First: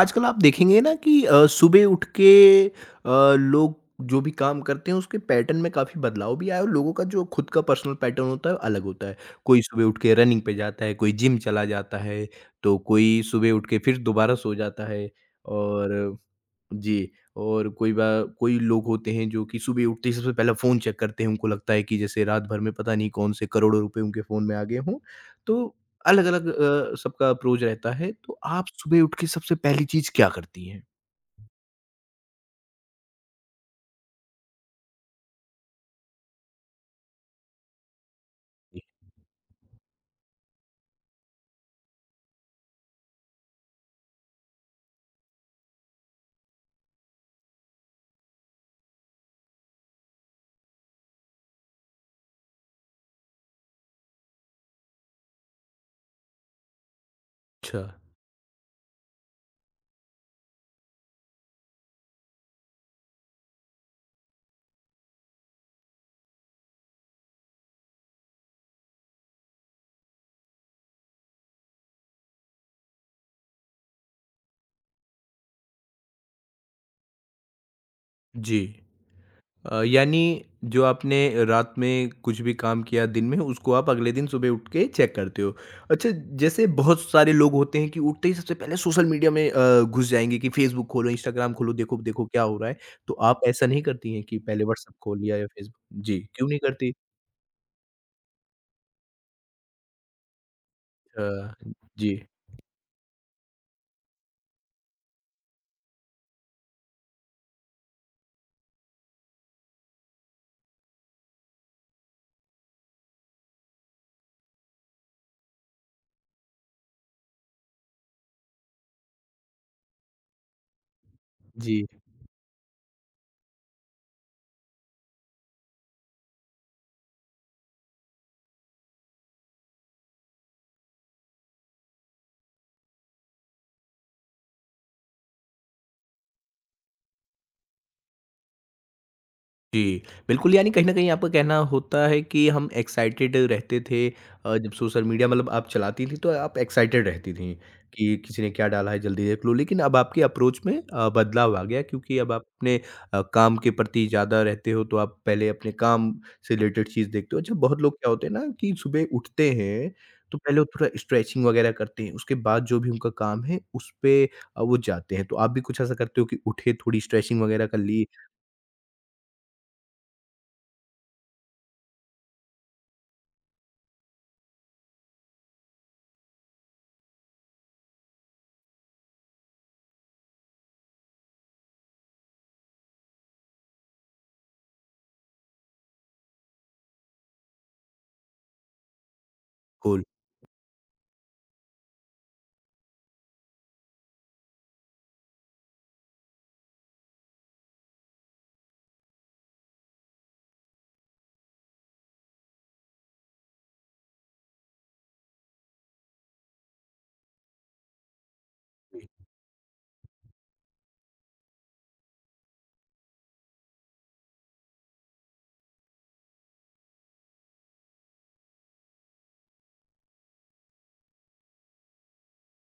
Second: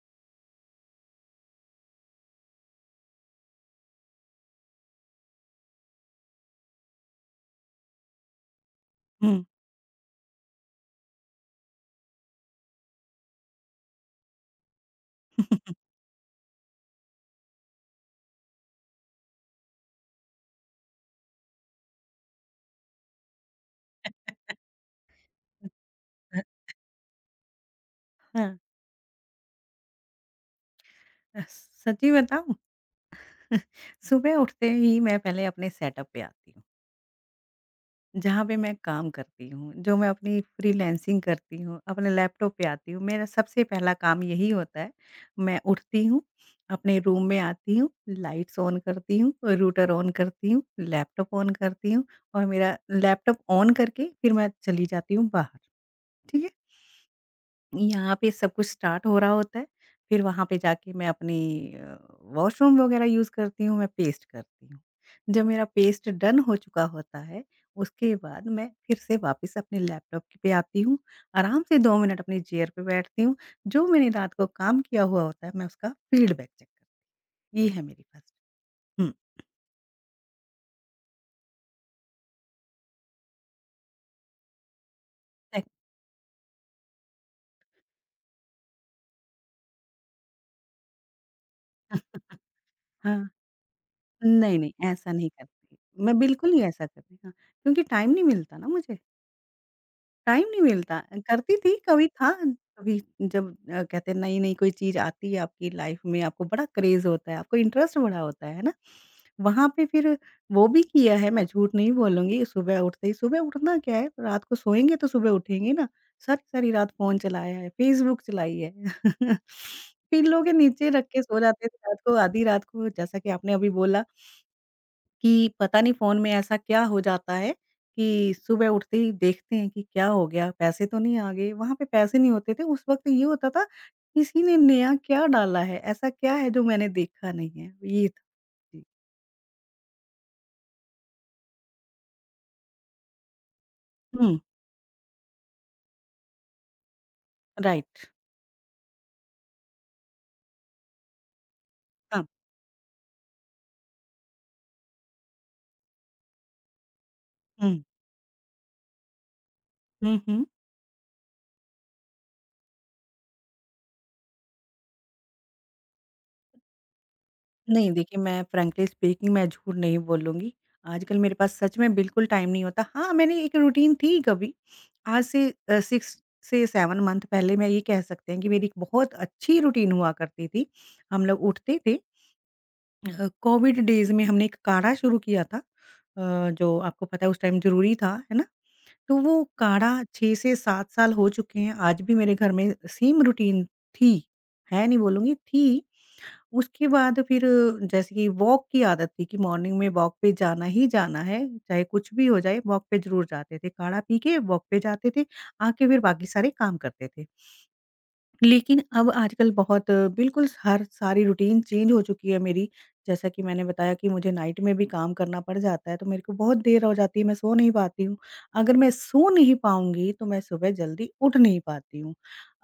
आजकल आप देखेंगे ना कि सुबह उठ के अ, लोग जो भी काम करते हैं उसके पैटर्न में काफ़ी बदलाव भी आया और लोगों का जो खुद का पर्सनल पैटर्न होता है अलग होता है। हुँ। कोई सुबह उठ के रनिंग पे जाता है, कोई जिम चला जाता है, तो कोई सुबह उठ के फिर दोबारा सो जाता है और जी, और कोई लोग होते हैं जो कि सुबह उठते ही सबसे पहले फ़ोन चेक करते हैं, उनको लगता है कि जैसे रात भर में पता नहीं कौन से करोड़ों रुपए उनके फ़ोन में आ गए हों। तो अ, अलग-अलग सबका अप्रोच रहता है, तो हाँ। आप सुबह उठ के सबसे पहली चीज़ क्या करती हैं? अ, सच्ची बताऊँ? सुबह उठते ही मैं पहले अपने सेटअप पे आती हूँ, जहाँ पे मैं काम करती हूँ, जो मैं अपनी फ्रीलांसिंग करती हूँ, अपने लैपटॉप पे आती हूँ। मेरा सबसे पहला काम यही होता है, मैं उठती हूँ, अपने रूम में आती हूँ, लाइट्स ऑन करती हूँ, रूटर ऑन करती हूँ, लैपटॉप ऑन करती हूँ और मेरा लैपटॉप ऑन करके फिर मैं चली जाती हूँ बाहर, ठीक है? अच्छा। यहाँ पे सब कुछ स्टार्ट हो रहा होता है, फिर वहाँ पे जाके मैं अपनी वॉशरूम वगैरह यूज़ करती हूँ, मैं पेस्ट करती हूँ। जब मेरा पेस्ट डन हो चुका होता है, उसके बाद मैं फिर से वापस अपने लैपटॉप के पे आती हूँ, आराम से 2 मिनट अपनी चेयर पे बैठती हूँ, जो मैंने रात को काम किया हुआ होता है, मैं उसका फीडबैक चेक करती हूँ। ये है मेरी फर्स्ट जी। हुँ। यानी जो आपने रात में कुछ भी काम किया दिन में उसको आप अगले दिन सुबह उठ के चेक करते हो। चेक। अच्छा जैसे बहुत सारे लोग होते हैं कि उठते ही सबसे पहले सोशल मीडिया में घुस जाएँगे कि फ़ेसबुक खोलो, इंस्टाग्राम खोलो, देखो देखो क्या हो रहा है। तो हाँ। आप ऐसा नहीं करती हैं कि नहीं, पहले नहीं व्हाट्सएप ऐसा खोल नहीं लिया या फ़ेसबुक? करती, जी, मैं क्यों बिल्कुल नहीं नहीं ऐसा करती? करती हाँ, क्योंकि टाइम नहीं मिलता ना मुझे। टाइम नहीं मिलता। अ, करती थी, कभी जी, था, कभी जब कहते हैं नई-नई कोई चीज़ आती है आपकी लाइफ़ में, आपको बड़ा क्रेज़ होता है, आपको इंटरेस्ट बड़ा होता है ना? वहाँ पे फिर वो भी किया है, मैं झूठ नहीं बोलूँगी, सुबह उठते ही सुबह उठना क्या है, रात को सोएँगे तो सुबह उठेंगे ना। सारी-सारी रात फ़ोन चलाया है, फ़ेसबुक चलाई है। पिल्लो के नीचे रख के सो जाते जी। थे रात को, आधी रात को, जैसा कि आपने अभी बोला कि पता नहीं फ़ोन में ऐसा क्या हो जाता है कि सुबह उठते ही देखते हैं कि क्या हो गया, पैसे तो नहीं आ गए। वहाँ पे पैसे नहीं होते थे, उस वक़्त ये होता था किसी ने नया क्या डाला है, ऐसा क्या है जो मैंने देखा नहीं है? ये था। जी। जी, बिल्कुल यानी कहीं न कहीं आपका कहना होता है कि हम एक्साइटेड रहते थे, हुँ, जब सोशल मीडिया मतलब आप चलाती थी तो आप एक्साइटेड रहती थी राइट। कि किसी ने क्या डाला है जल्दी देख लो। लेकिन अब आपकी अप्रोच में बदलाव आ गया क्योंकि हाँ। अब आप अपने काम के प्रति ज़्यादा रहते हो तो आप पहले अपने काम से रिलेटेड चीज़ देखते हो। अच्छा हुँ। बहुत लोग क्या होते हैं ना कि सुबह उठते हैं हुँ, तो हुँ। पहले वो थोड़ा स्ट्रेचिंग वगैरह करते हैं, उसके बाद जो भी उनका काम है उस पे वो जाते हैं। तो आप भी कुछ ऐसा करते हो कि उठे थोड़ी स्ट्रेचिंग वगैरह कर नहीं, ली? देखिए मैं फ्रैंकली स्पीकिंग मैं झूठ नहीं बोलूँगी। आजकल मेरे पास सच में बिल्कुल टाइम नहीं होता। हाँ, मैंने एक रूटीन थी कभी, आज से 6 से 7 मंथ पहले मैं ये कह सकते हैं कि मेरी एक बहुत अच्छी रूटीन हुआ करती थी। हम लोग उठते थे कोविड डेज़ में हमने एक काढ़ा शुरू किया था जो आपको पता है उस टाइम ज़रूरी था, है ना? तो वो काढ़ा बिल्कुल, 6 से 7 साल हो चुके हैं, आज भी मेरे घर में सेम रूटीन थी, है नहीं बोलूँगी थी। उसके बाद फिर जैसे कि वॉक की आदत थी कि मॉर्निंग में वॉक पे जाना ही जाना है, चाहे कुछ भी हो जाए वॉक पे ज़रूर जाते थे। काढ़ा पी के वॉक पे जाते थे, आके फिर बाकी सारे काम करते थे। लेकिन अब आजकल बहुत बिल्कुल हर सारी रूटीन चेंज हो चुकी है मेरी। जैसा कि मैंने बताया कि मुझे नाइट में भी काम करना पड़ जाता है, तो मेरे को बहुत देर हो जाती है, मैं सो नहीं पाती हूँ। अगर मैं सो नहीं पाऊँगी, तो मैं सुबह जल्दी उठ नहीं पाती हूँ।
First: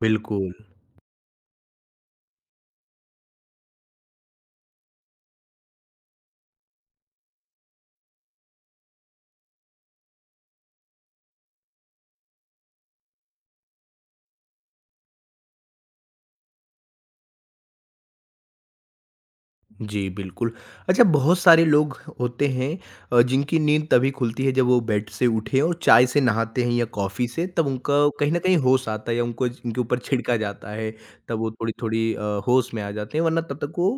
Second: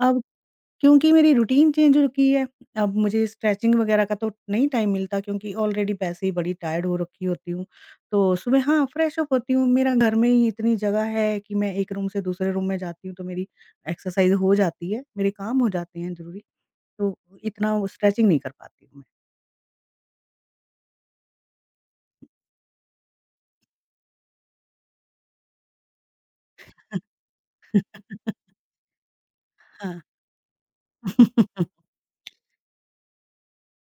अब बिल्कुल। क्योंकि मेरी रूटीन चेंज हो रखी है। अब मुझे स्ट्रेचिंग वगैरह का तो नहीं टाइम मिलता क्योंकि ऑलरेडी वैसे ही बड़ी टायर्ड हो रखी होती हूँ। तो सुबह हाँ, फ्रेश अप होती हूँ। मेरा घर में ही इतनी जगह है कि मैं एक रूम से दूसरे रूम में जाती हूँ तो मेरी एक्सरसाइज़ हो जाती है, मेरे काम हो जाते हैं ज़रूरी। तो इतना वो स्ट्रेचिंग नहीं कर पाती हूँ मैं। जी, बिल्कुल। अच्छा बहुत सारे लोग होते हैं जिनकी नींद तभी खुलती है जब वो बेड से उठे और चाय से नहाते हैं या कॉफ़ी से तब उनका कहीं न कहीं होश आता है या उनको उनके ऊपर हाँ। छिड़का जाता है, तब वो थोड़ी-थोड़ी होश में आ जाते हैं वरना तब तक वो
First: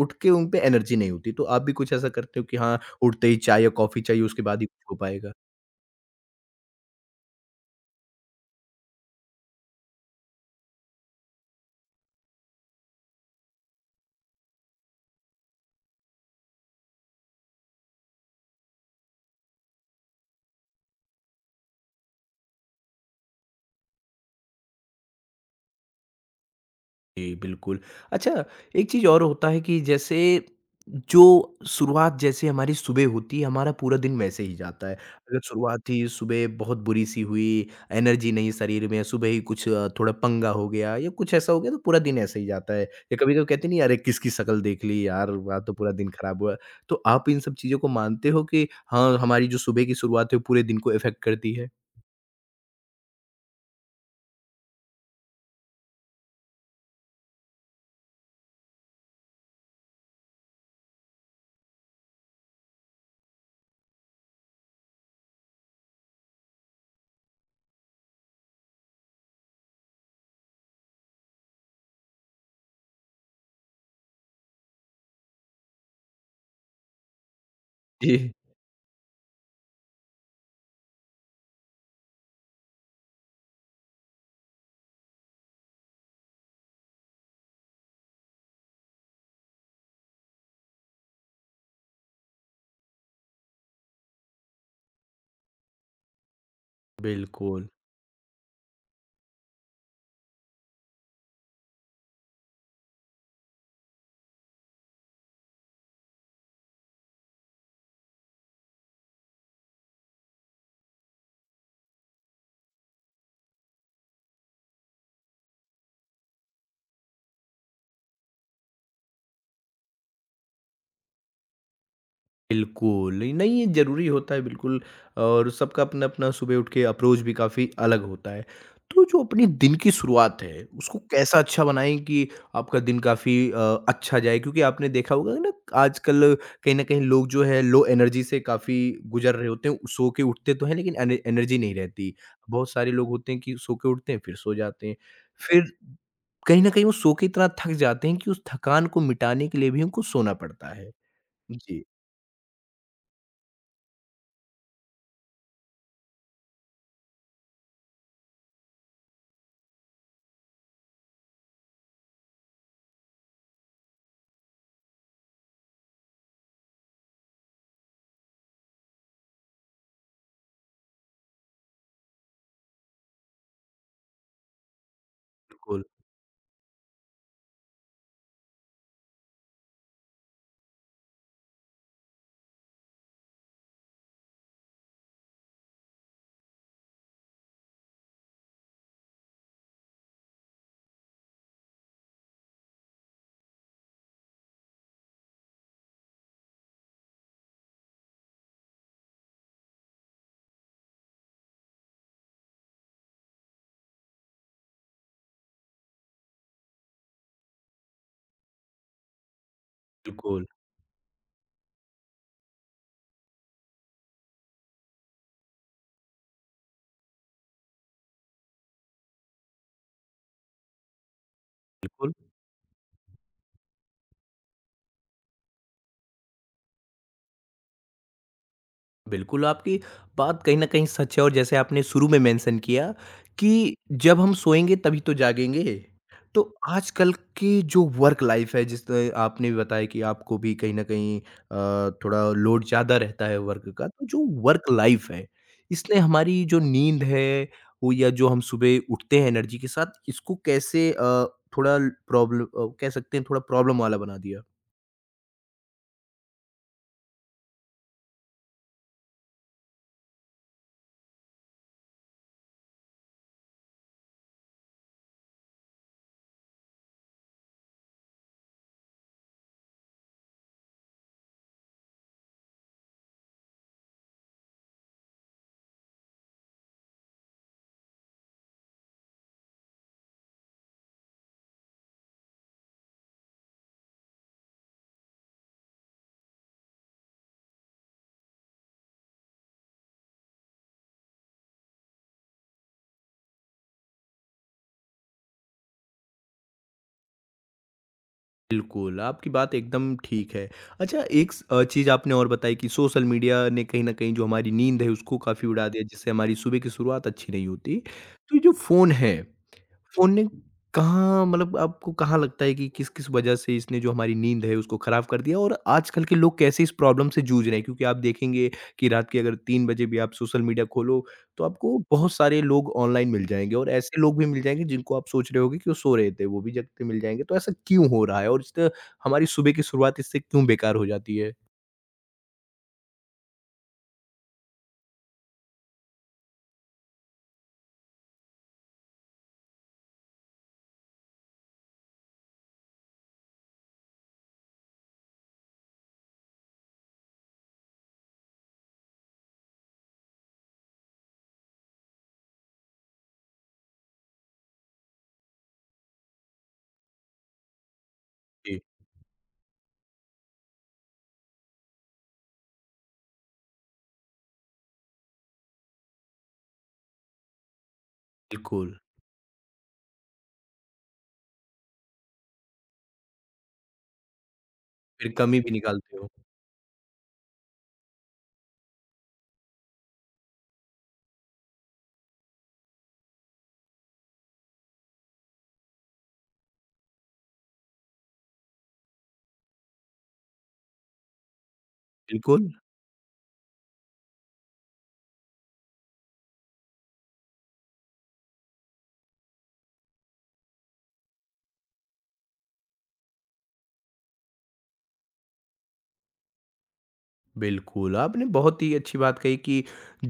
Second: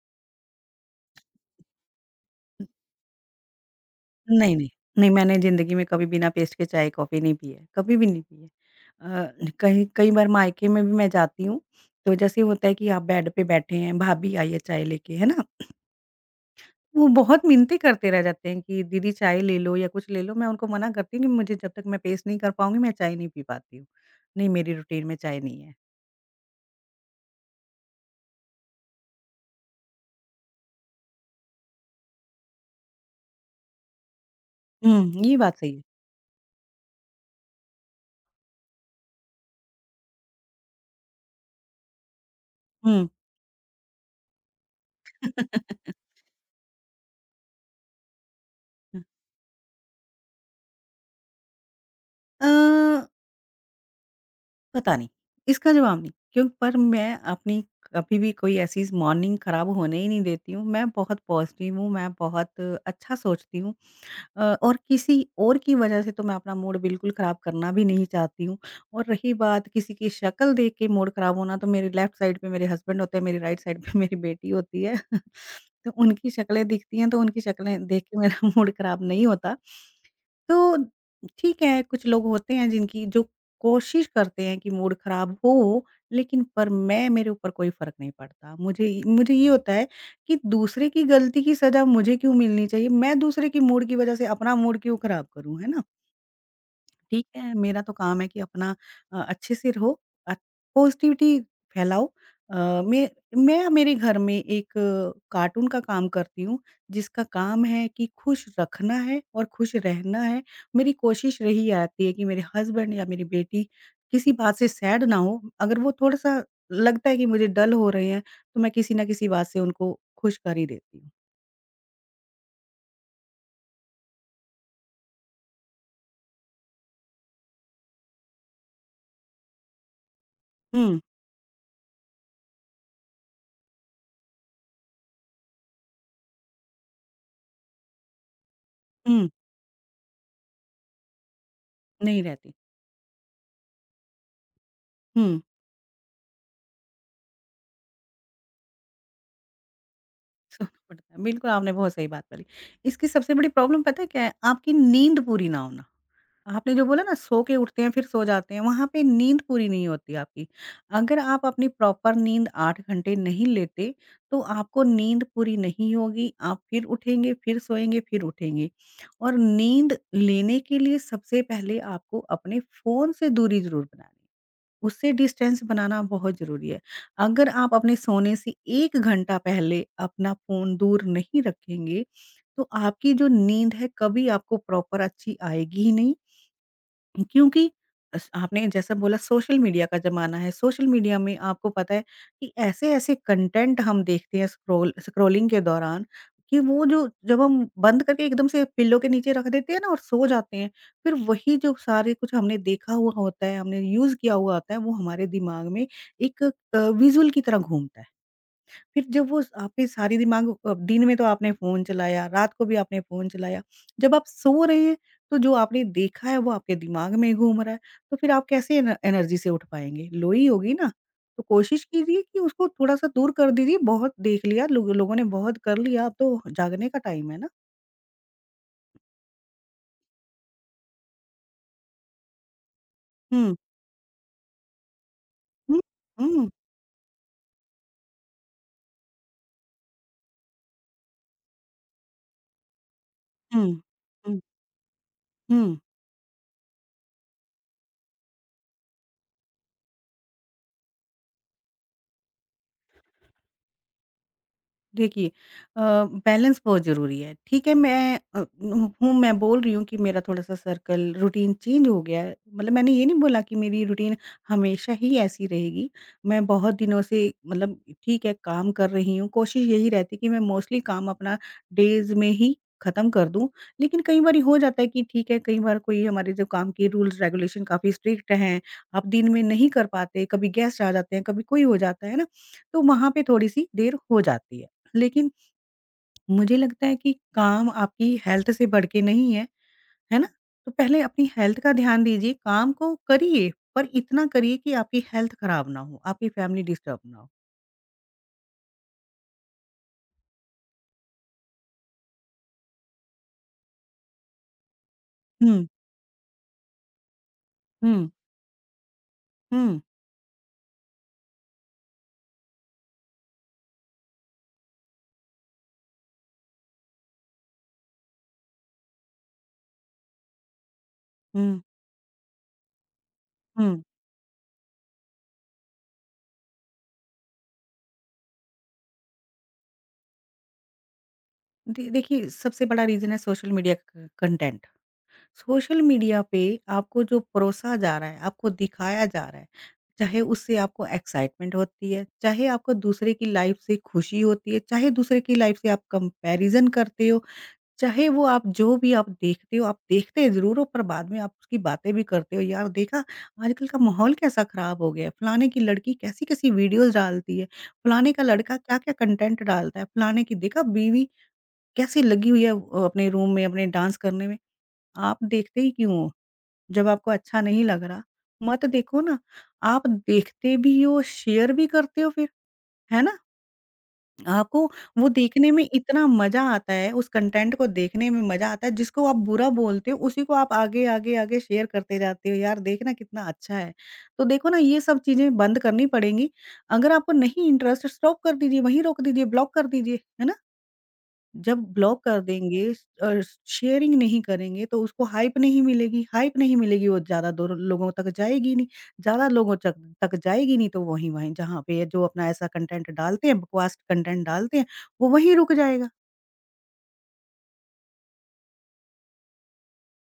उठ के उन पे एनर्जी नहीं होती। तो आप भी कुछ ऐसा करते हो कि हाँ, उठते ही चाय या कॉफ़ी चाहिए उसके नहीं, बाद ही नहीं। कुछ हो नहीं, पाएगा? मैंने ज़िंदगी में कभी बिना पेस्ट के चाय, कॉफ़ी नहीं पी है, कभी भी नहीं पी है। कहीं कई बार मायके में भी मैं जाती हूँ, तो जैसे होता है कि आप बेड पे बैठे हैं, भाभी आई है चाय लेके, है ना? वो बहुत मिन्नतें करते रह जाते हैं कि दीदी चाय ले लो या कुछ ले लो, मैं उनको मना करती हूँ कि मुझे जब तक मैं पेस्ट नहीं कर पाऊँगी, मैं चाय नहीं पी पाती हूँ। नहीं, मेरी रूटीन में चाय नहीं है। जी, बिल्कुल। अच्छा एक चीज़ और होता है कि जैसे जो शुरुआत जैसे हमारी सुबह होती है, हमारा पूरा दिन वैसे ही जाता है। हुँ, ये अगर बात सही है। शुरुआत ही सुबह बहुत बुरी-सी हुई, एनर्जी नहीं शरीर में, सुबह ही कुछ थोड़ा पंगा हो गया या कुछ ऐसा हो गया तो पूरा दिन ऐसे ही जाता है। हुँ। या कभी-कभी कहते नहीं अरे किसकी शक्ल देख ली यार, आज तो पूरा दिन खराब हुआ। तो आप इन सब चीज़ों को मानते हो कि हाँ, हमारी जो सुबह की शुरुआत है वो पूरे दिन को इफ़ेक्ट करती है? अ पता नहीं, इसका जवाब नहीं। क्यों पर मैं अपनी कभी भी कोई ऐसी मॉर्निंग खराब होने ही नहीं देती हूँ। मैं बहुत पॉज़िटिव हूँ, मैं बहुत अच्छा सोचती हूँ। और किसी और की वजह से तो मैं अपना मूड बिल्कुल ख़राब करना भी नहीं चाहती हूँ। और रही बात किसी की शक्ल देख के मूड ख़राब होना तो मेरी लेफ़्ट साइड पे मेरे हस्बैंड होते हैं, मेरी राइट साइड पे मेरी बेटी होती है। तो उनकी शक्लें दिखती हैं तो उनकी शक्लें देख के जी। मेरा मूड ख़राब नहीं होता। तो ठीक है, कुछ लोग होते हैं जिनकी जो कोशिश करते हैं कि मूड ख़राब हो, लेकिन पर मैं मेरे ऊपर कोई फ़र्क नहीं पड़ता। मुझे मुझे ये होता है कि दूसरे की गलती की सज़ा मुझे क्यों मिलनी चाहिए? मैं दूसरे की मूड की वज़ह से अपना मूड क्यों ख़राब करूँ, है ना? ठीक है, बिल्कुल। मेरा तो काम है कि अपना अच्छे से रहो, अ, पॉज़िटिविटी फैलाओ। अ, मैं मैं मेरे घर में एक कार्टून का काम करती हूँ, जिसका काम है कि खुश रखना है और खुश रहना है। मेरी कोशिश रही आती है कि मेरे हस्बैंड या मेरी बेटी किसी बात से सैड ना हो। अगर वो थोड़ा-सा लगता है कि मुझे डल हो रहे हैं, तो मैं किसी न किसी बात से उनको खुश कर ही देती हूँ। बिल्कुल, नहीं ये ज़रूरी होता है बिल्कुल और सबका अपना-अपना सुबह उठ के अप्रोच भी काफ़ी अलग होता है। तो जो अपनी दिन की शुरुआत है, उसको हुँ, कैसा अच्छा बनाएँ कि आपका दिन काफ़ी अच्छा जाए? क्योंकि आपने देखा होगा ना आजकल कहीं न कहीं लोग जो है लो एनर्जी से काफ़ी हुँ, गुज़र रहे होते हैं, सो के उठते तो हैं लेकिन एन एनर्जी नहीं रहती। नहीं रहती। बहुत सारे लोग होते हैं कि सो के उठते हैं, फिर सो जाते हैं। हुँ। फिर कहीं न कहीं वो सो के इतना थक जाते हैं कि उस थकान को मिटाने के लिए भी उनको सोना पड़ता सोना है। पड़ता है। बिल्कुल, आपने जी, बहुत सही बात बोली। इसकी सबसे बड़ी प्रॉब्लम पता है क्या है? आपकी नींद पूरी ना होना। आपने जो बोला ना सो के उठते हैं फिर सो जाते हैं, वहाँ पे नींद पूरी नहीं होती आपकी। अगर आप अपनी प्रॉपर नींद 8 घंटे नहीं लेते, तो आपको नींद पूरी नहीं होगी, आप फिर उठेंगे, फिर सोएँगे, फिर उठेंगे। और नींद लेने के लिए सबसे पहले आपको अपने फ़ोन से दूरी ज़रूर बनानी उससे डिस्टेंस बिल्कुल। बनाना बहुत ज़रूरी है। अगर आप अपने सोने से 1 घंटा पहले अपना फ़ोन दूर नहीं रखेंगे, तो आपकी जो नींद है, कभी आपको प्रॉपर अच्छी आएगी ही नहीं क्योंकि अस आपने जैसा बोला सोशल मीडिया का ज़माना है, सोशल मीडिया में आपको पता है कि ऐसे-ऐसे कंटेंट हम देखते हैं स्क्रॉलिंग के दौरान कि वो जो जब हम बंद करके एकदम से पिल्लो के नीचे रख देते हैं ना और सो जाते हैं, फिर वही जो सारे कुछ हमने देखा हुआ होता है, हमने यूज़ किया हुआ होता है, वो हमारे दिमाग में एक विज़ुअल की तरह घूमता है। फिर जब वो आपकी सारी बिल्कुल, दिमाग दिन में तो आपने फ़ोन चलाया, रात को भी आपने फ़ोन चलाया, जब आप सो रहे हैं तो जो आपने देखा है वो आपके दिमाग में घूम रहा है, तो फिर आप कैसे एन एनर्जी से उठ पाएँगे? लो ही होगी ना। तो कोशिश बिल्कुल, कीजिए कि उसको थोड़ा-सा दूर कर दीजिए, बहुत देख लिया लोगों ने बहुत कर लिया, अब तो जागने का टाइम है ना। बिल्कुल आपकी बात कहीं न कहीं सच है और जैसे आपने शुरू में मेंशन किया हुँ, कि जब हम सोएँगे तभी तो जागेंगे। हुँ, तो हुँ, आजकल की जो वर्क लाइफ़ है जिस तरह आपने भी बताया कि आपको भी कहीं न कहीं थोड़ा लोड ज़्यादा रहता है वर्क हुँ, का, तो जो हुँ, वर्क लाइफ़ है, हुँ। इसने हमारी जो नींद है वो या जो हम सुबह उठते हैं एनर्जी के साथ इसको कैसे थोड़ा कह सकते हैं थोड़ा प्रॉब्लम वाला बना दिया? देखिए अ, बैलेंस बहुत ज़रूरी है। ठीक है, मैं हूँ मैं बोल रही हूँ कि मेरा थोड़ा-सा सर्कल रूटीन चेंज हो गया है। मतलब मैंने ये नहीं बोला कि मेरी रूटीन हमेशा ही ऐसी रहेगी। मैं बहुत दिनों से मतलब ठीक है, काम कर रही हूँ। कोशिश यही रहती है कि मैं मोस्टली काम अपना डेज़ में ही ख़त्म कर दूँ। लेकिन कई बारी हो जाता है कि ठीक है, कई बार कोई हमारे जो काम के रूल्स रेगुलेशन काफ़ी स्ट्रिक्ट हैं, आप दिन में नहीं कर पाते, कभी गेस्ट आ जाते हैं, कभी कोई हो जाता है ना, तो वहाँ पे थोड़ी-सी देर हो जाती है। लेकिन मुझे लगता है कि काम आपकी हेल्थ से बढ़ के नहीं है, है ना? तो पहले अपनी हेल्थ का ध्यान दीजिए, काम को करिए, पर इतना करिए कि आपकी हेल्थ खराब ना हो, आपकी फैमिली डिस्टर्ब ना हो। बिल्कुल, आपकी बात एकदम ठीक है। अच्छा एक चीज़ आपने और बताई कि सोशल मीडिया ने कहीं न कहीं जो हमारी नींद है उसको काफ़ी हुँ, उड़ा दिया जिससे हमारी सुबह की शुरुआत अच्छी नहीं होती। हुँ, तो ये जो फ़ोन है हुँ, फ़ोन ने कहाँ मतलब आपको कहाँ लगता है कि किस-किस वजह से इसने जो हमारी नींद है उसको ख़राब कर दिया और आजकल के लोग कैसे इस प्रॉब्लम से जूझ रहे हैं? क्योंकि आप देखेंगे कि रात के अगर 3 बजे भी आप सोशल मीडिया खोलो, तो हुँ, आपको बहुत सारे लोग ऑनलाइन मिल जाएँगे और हुँ। ऐसे लोग भी मिल जाएँगे जिनको आप सोच रहे होंगे कि वो सो रहे थे, वो भी जगते मिल जाएँगे। तो ऐसा क्यों हो रहा है और इससे हमारी सुबह की शुरुआत इससे क्यों बेकार हो जाती है? दे देखिए, सबसे बड़ा रीज़न है सोशल मीडिया क कंटेंट। सोशल मीडिया पे आपको जो परोसा जा रहा है, आपको दिखाया जा रहा है, चाहे उससे आपको एक्साइटमेंट होती है, चाहे आपको दूसरे की लाइफ़ से खुशी होती है, चाहे दूसरे की लाइफ़ से आप कंपैरिज़न करते हो चाहे वो आप जो भी आप देखते हो, आप देखते ज़रूर हो पर बाद में आप उसकी बातें भी करते हो, यार देखा आजकल का माहौल कैसा ख़राब हो गया है, फलाने की लड़की कैसी-कैसी वीडियोज़ डालती है, फलाने का लड़का जी, क्या-क्या कंटेंट डालता है, फलाने की देखा बीवी कैसी लगी हुई है अपने रूम में अपने डांस करने में। आप देखते ही क्यों हो? जब आपको अच्छा नहीं लग रहा, मत बिल्कुल। देखो ना। आप देखते भी हो, शेयर भी करते हो फिर, है ना? आपको वो फिर कमी भी देखने में निकालते इतना हो। मज़ा आता है, उस कंटेंट को देखने में मज़ा आता है, जिसको आप बुरा बोलते हो, उसी को आप आगे, आगे, आगे शेयर करते जाते हो, यार देखना कितना अच्छा है। तो देखो ना ये सब चीज़ें बंद करनी पड़ेंगी। अगर आपको नहीं इंटरेस्ट स्टॉप कर दीजिए, वहीं रोक दीजिए, ब्लॉक कर दीजिए, है ना? जब ब्लॉक कर बिल्कुल। देंगे और शेयरिंग नहीं करेंगे तो उसको हाइप नहीं मिलेगी वो ज़्यादा दूर लोगों तक जाएगी नहीं, ज़्यादा लोगों तक तक जाएगी नहीं तो वहीं-वहीं जहाँ पे ये जो अपना ऐसा कंटेंट डालते हैं, बकवास कंटेंट डालते हैं, वो वहीं रुक जाएगा। बिल्कुल, आपने बहुत ही अच्छी बात कही कि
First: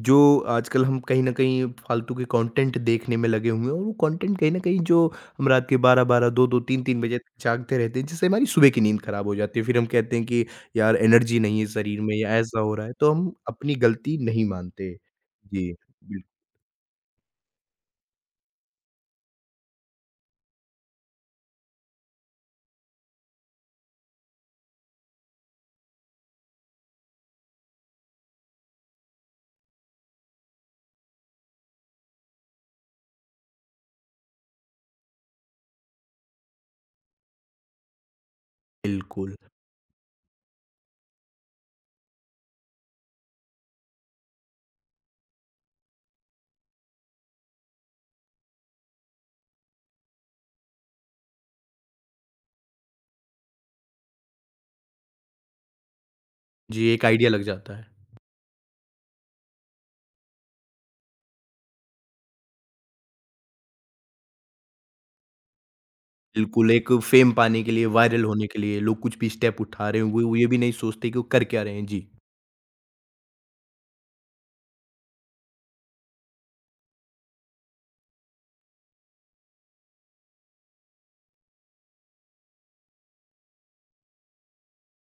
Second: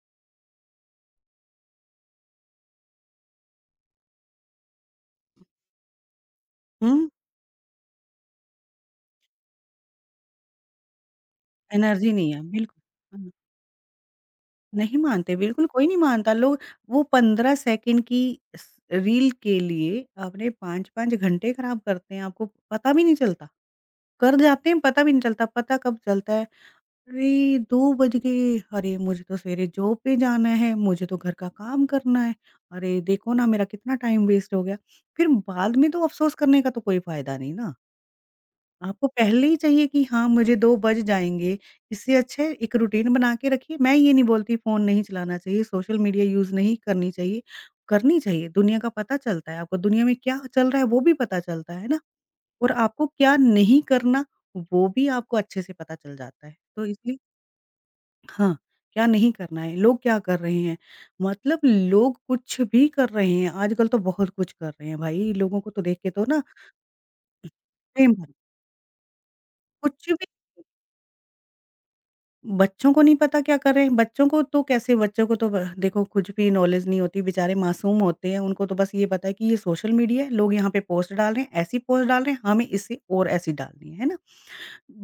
जो आजकल हम कहीं न कहीं फालतू के कंटेंट देखने में लगे हुए हैं और वो कंटेंट कहीं न कहीं जो हम रात के 12-12, 2-2, 3-3 हुँ, बजे तक जागते रहते हैं, जिससे हमारी सुबह की नींद खराब हो जाती है। फिर हम कहते हैं कि यार एनर्जी नहीं है शरीर एनर्जी में नहीं या है, ऐसा हो बिल्कुल। रहा है, तो हम अपनी गलती नहीं मानते। नहीं मानते, बिल्कुल जी, कोई नहीं बिल मानता। लोग वो 15 सेकंड की स रील के लिए अपने 5-5 घंटे खराब करते हैं, आपको पता भी नहीं चलता। कर जाते हैं, पता भी नहीं चलता, पता कब चलता है, अरे 2 बज गए, अरे मुझे तो सवेरे जॉब पे जाना है, मुझे तो घर का काम करना है, अरे देखो ना मेरा कितना टाइम वेस्ट हो गया। फिर बाद में तो अफ़सोस करने का तो कोई फ़ायदा नहीं ना, आपको बिल्कुल। पहले ही चाहिए कि हाँ मुझे 2 बज जाएँगे, इससे अच्छा है एक रूटीन बना के रखिए। मैं ये नहीं बोलती फ़ोन नहीं चलाना चाहिए, सोशल मीडिया यूज़ नहीं करनी चाहिए, करनी चाहिए, दुनिया का पता चलता है आपको, दुनिया में क्या चल रहा है वो भी पता चलता है ना और आपको क्या नहीं करना, वो भी आपको अच्छे से पता चल जाता है। जी, तो एक इसलिए आइडिया लग जाता है। हाँ, क्या नहीं करना है, लोग क्या कर रहे हैं, मतलब लोग कुछ भी कर रहे हैं, आजकल तो बहुत कुछ कर रहे हैं भाई, लोगों को तो देख के तो ना बिल्कुल, एक फेम पाने के लिए, प्रेम वायरल बन होने के लिए लोग कुछ भी स्टेप उठा रहे हैं, कुछ वो भी वो ये भी नहीं सोचते कि वो कर क्या रहे हैं। जी। बच्चों को नहीं पता क्या कर रहे हैं, बच्चों को तो ब देखो कुछ भी नॉलेज नहीं होती, बेचारे मासूम होते हैं, उनको तो बस ये पता है कि ये सोशल मीडिया है, लोग यहाँ पे पोस्ट डाल रहे हैं, ऐसी पोस्ट डाल रहे हैं, हमें इससे और ऐसी डालनी है ना?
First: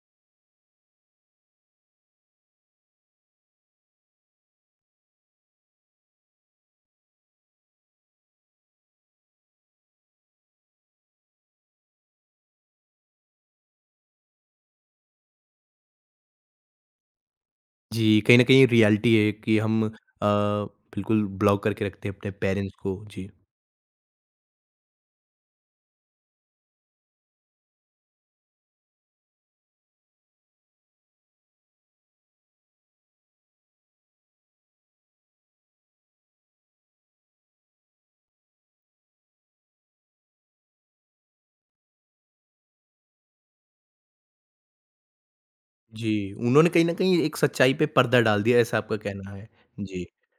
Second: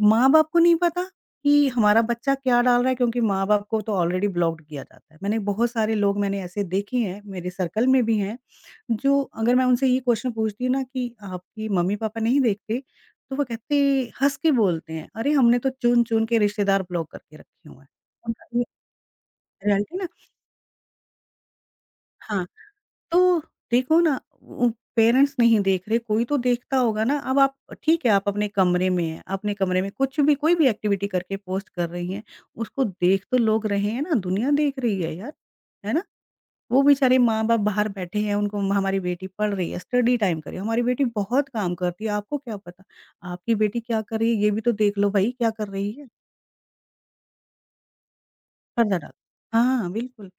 माँ-बाप को नहीं पता कि हमारा बच्चा क्या डाल रहा है क्योंकि माँ-बाप को तो ऑलरेडी ब्लॉक्ड किया जाता है। मैंने बहुत सारे लोग मैंने ऐसे देखे हैं, मेरे सर्कल में भी हैं, जो अगर मैं उनसे ये क्वेश्चन पूछती हूँ ना कि आपकी मम्मी-पापा नहीं देखते? तो वो कहते हँस के बोलते हैं, अरे हमने तो चुन-चुन के रिश्तेदार ब्लॉक करके रखे हुए हैं। जी, कहीं न उनका ये कहीं रियलिटी है कि रियलिटी ना बिल्कुल ब्लॉक करके रखते हैं अपने हाँ। पेरेंट्स को। जी। तो देखो ना उ पेरेंट्स नहीं देख रहे, कोई तो देखता होगा ना। अब आप ठीक है, आप अपने कमरे में हैं, अपने कमरे में कुछ भी कोई भी एक्टिविटी करके पोस्ट कर रही हैं, उसको देख तो लोग रहे हैं ना, दुनिया देख रही है यार, है ना? वो बेचारे माँ-बाप बाहर बैठे हैं, उनको हमारी बेटी पढ़ रही है, स्टडी टाइम कर रही है, हमारी बेटी बहुत काम करती है, आपको क्या पता? आपकी बेटी क्या कर रही है, ये भी तो देख लो भई, क्या कर रही है? जी, उन्होंने कहीं न कहीं एक सच्चाई पे पर्दा डाल दिया ऐसा आपका पर्दा डाल कहना है। हाँ, जी। बिल्कुल।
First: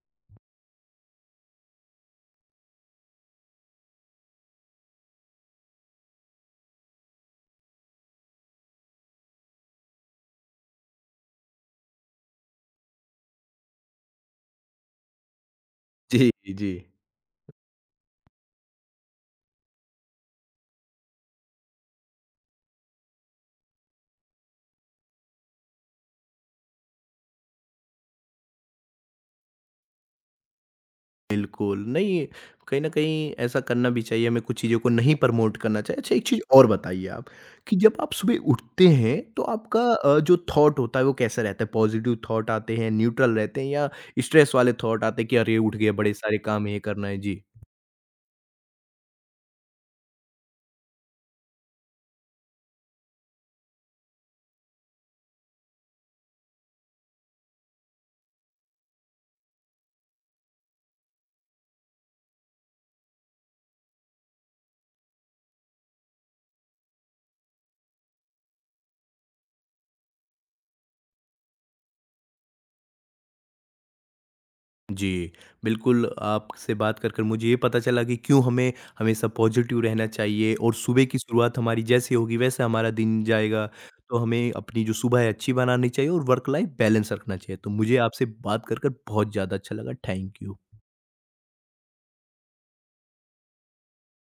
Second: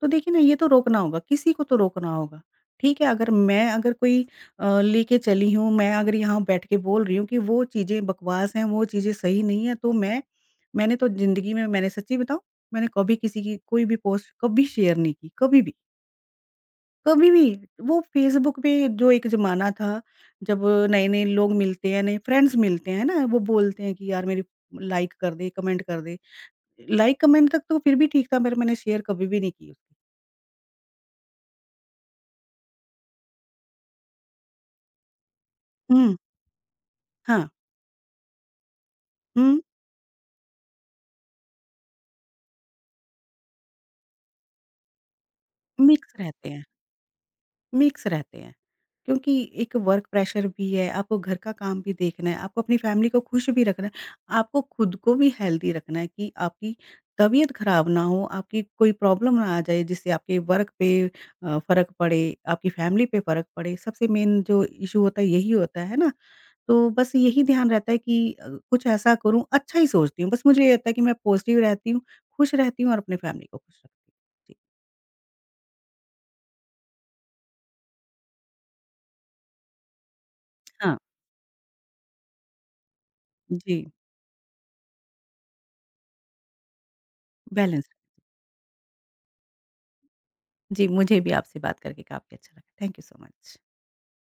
तो देखिए ना ये तो रोकना होगा, किसी को तो रोकना होगा। ठीक है, अगर कोई लेके चली हूँ, मैं अगर यहाँ बैठ के बोल रही हूँ कि वो चीज़ें बकवास हैं, वो चीज़ें सही नहीं है मैंने तो ज़िंदगी में मैंने सच्ची बताऊँ, मैंने कभी किसी की कोई भी पोस्ट कभी शेयर नहीं की, कभी भी, जी, जी। कभी भी। वो फ़ेसबुक पे जो एक ज़माना था, जब नए-नए लोग मिलते हैं, नए फ्रेंड्स मिलते हैं ना, वो बोलते हैं कि यार मेरी लाइक कर दे, कमेंट कर दे। लाइक कमेंट तक तो फिर भी ठीक था पर मैंने शेयर कभी भी नहीं की उसकी। बिल्कुल, नहीं कहीं न कहीं ऐसा करना भी चाहिए, हमें कुछ चीज़ों को नहीं प्रमोट करना चाहिए। अच्छा हुँ, एक चीज़ और बताइए आप हाँ। कि जब आप सुबह उठते हैं तो हुँ, आपका जो थॉट होता है वो कैसा रहता है? पॉज़िटिव थॉट आते हैं, न्यूट्रल रहते हैं या स्ट्रेस वाले थॉट आते हैं कि अरे! उठ गए मिक्स बड़े सारे रहते हैं, काम ये करना है? जी। मिक्स रहते हैं। क्योंकि एक वर्क प्रेशर भी है, आपको घर का काम भी देखना है, आपको अपनी फैमिली को खुश भी रखना है, आपको खुद को भी हेल्दी रखना है कि आपकी तबीयत खराब ना हो, आपकी कोई प्रॉब्लम ना आ जाए जिससे आपके वर्क पे फ़र्क पड़े, आपकी फैमिली पे फ़र्क पड़े। सबसे मेन जो इश्यू होता है यही होता है ना? तो बस यही ध्यान रहता है कि कुछ ऐसा करूँ, अच्छा ही सोचती हूँ। बस मुझे ये रहता है कि मैं पॉज़िटिव रहती हूँ, खुश रहती हूँ और अपनी फैमिली को खुश रखती हूँ। जी। जी, बिल्कुल आपसे कर मुझे ये पता चला कि क्यों हमें हमेशा पॉज़िटिव रहना चाहिए और हाँ, सुबह की शुरुआत हमारी जैसे होगी वैसे हमारा दिन जाएगा। जी। तो हमें अपनी जो सुबह है अच्छी बनानी चाहिए और वर्क लाइफ़ बैलेंस रखना चाहिए। तो बैलेंस मुझे आपसे कर बहुत ज़्यादा अच्छा लगा। Thank you. जी मुझे भी आपसे बात करके काफ़ी अच्छा लगा। Thank you so much.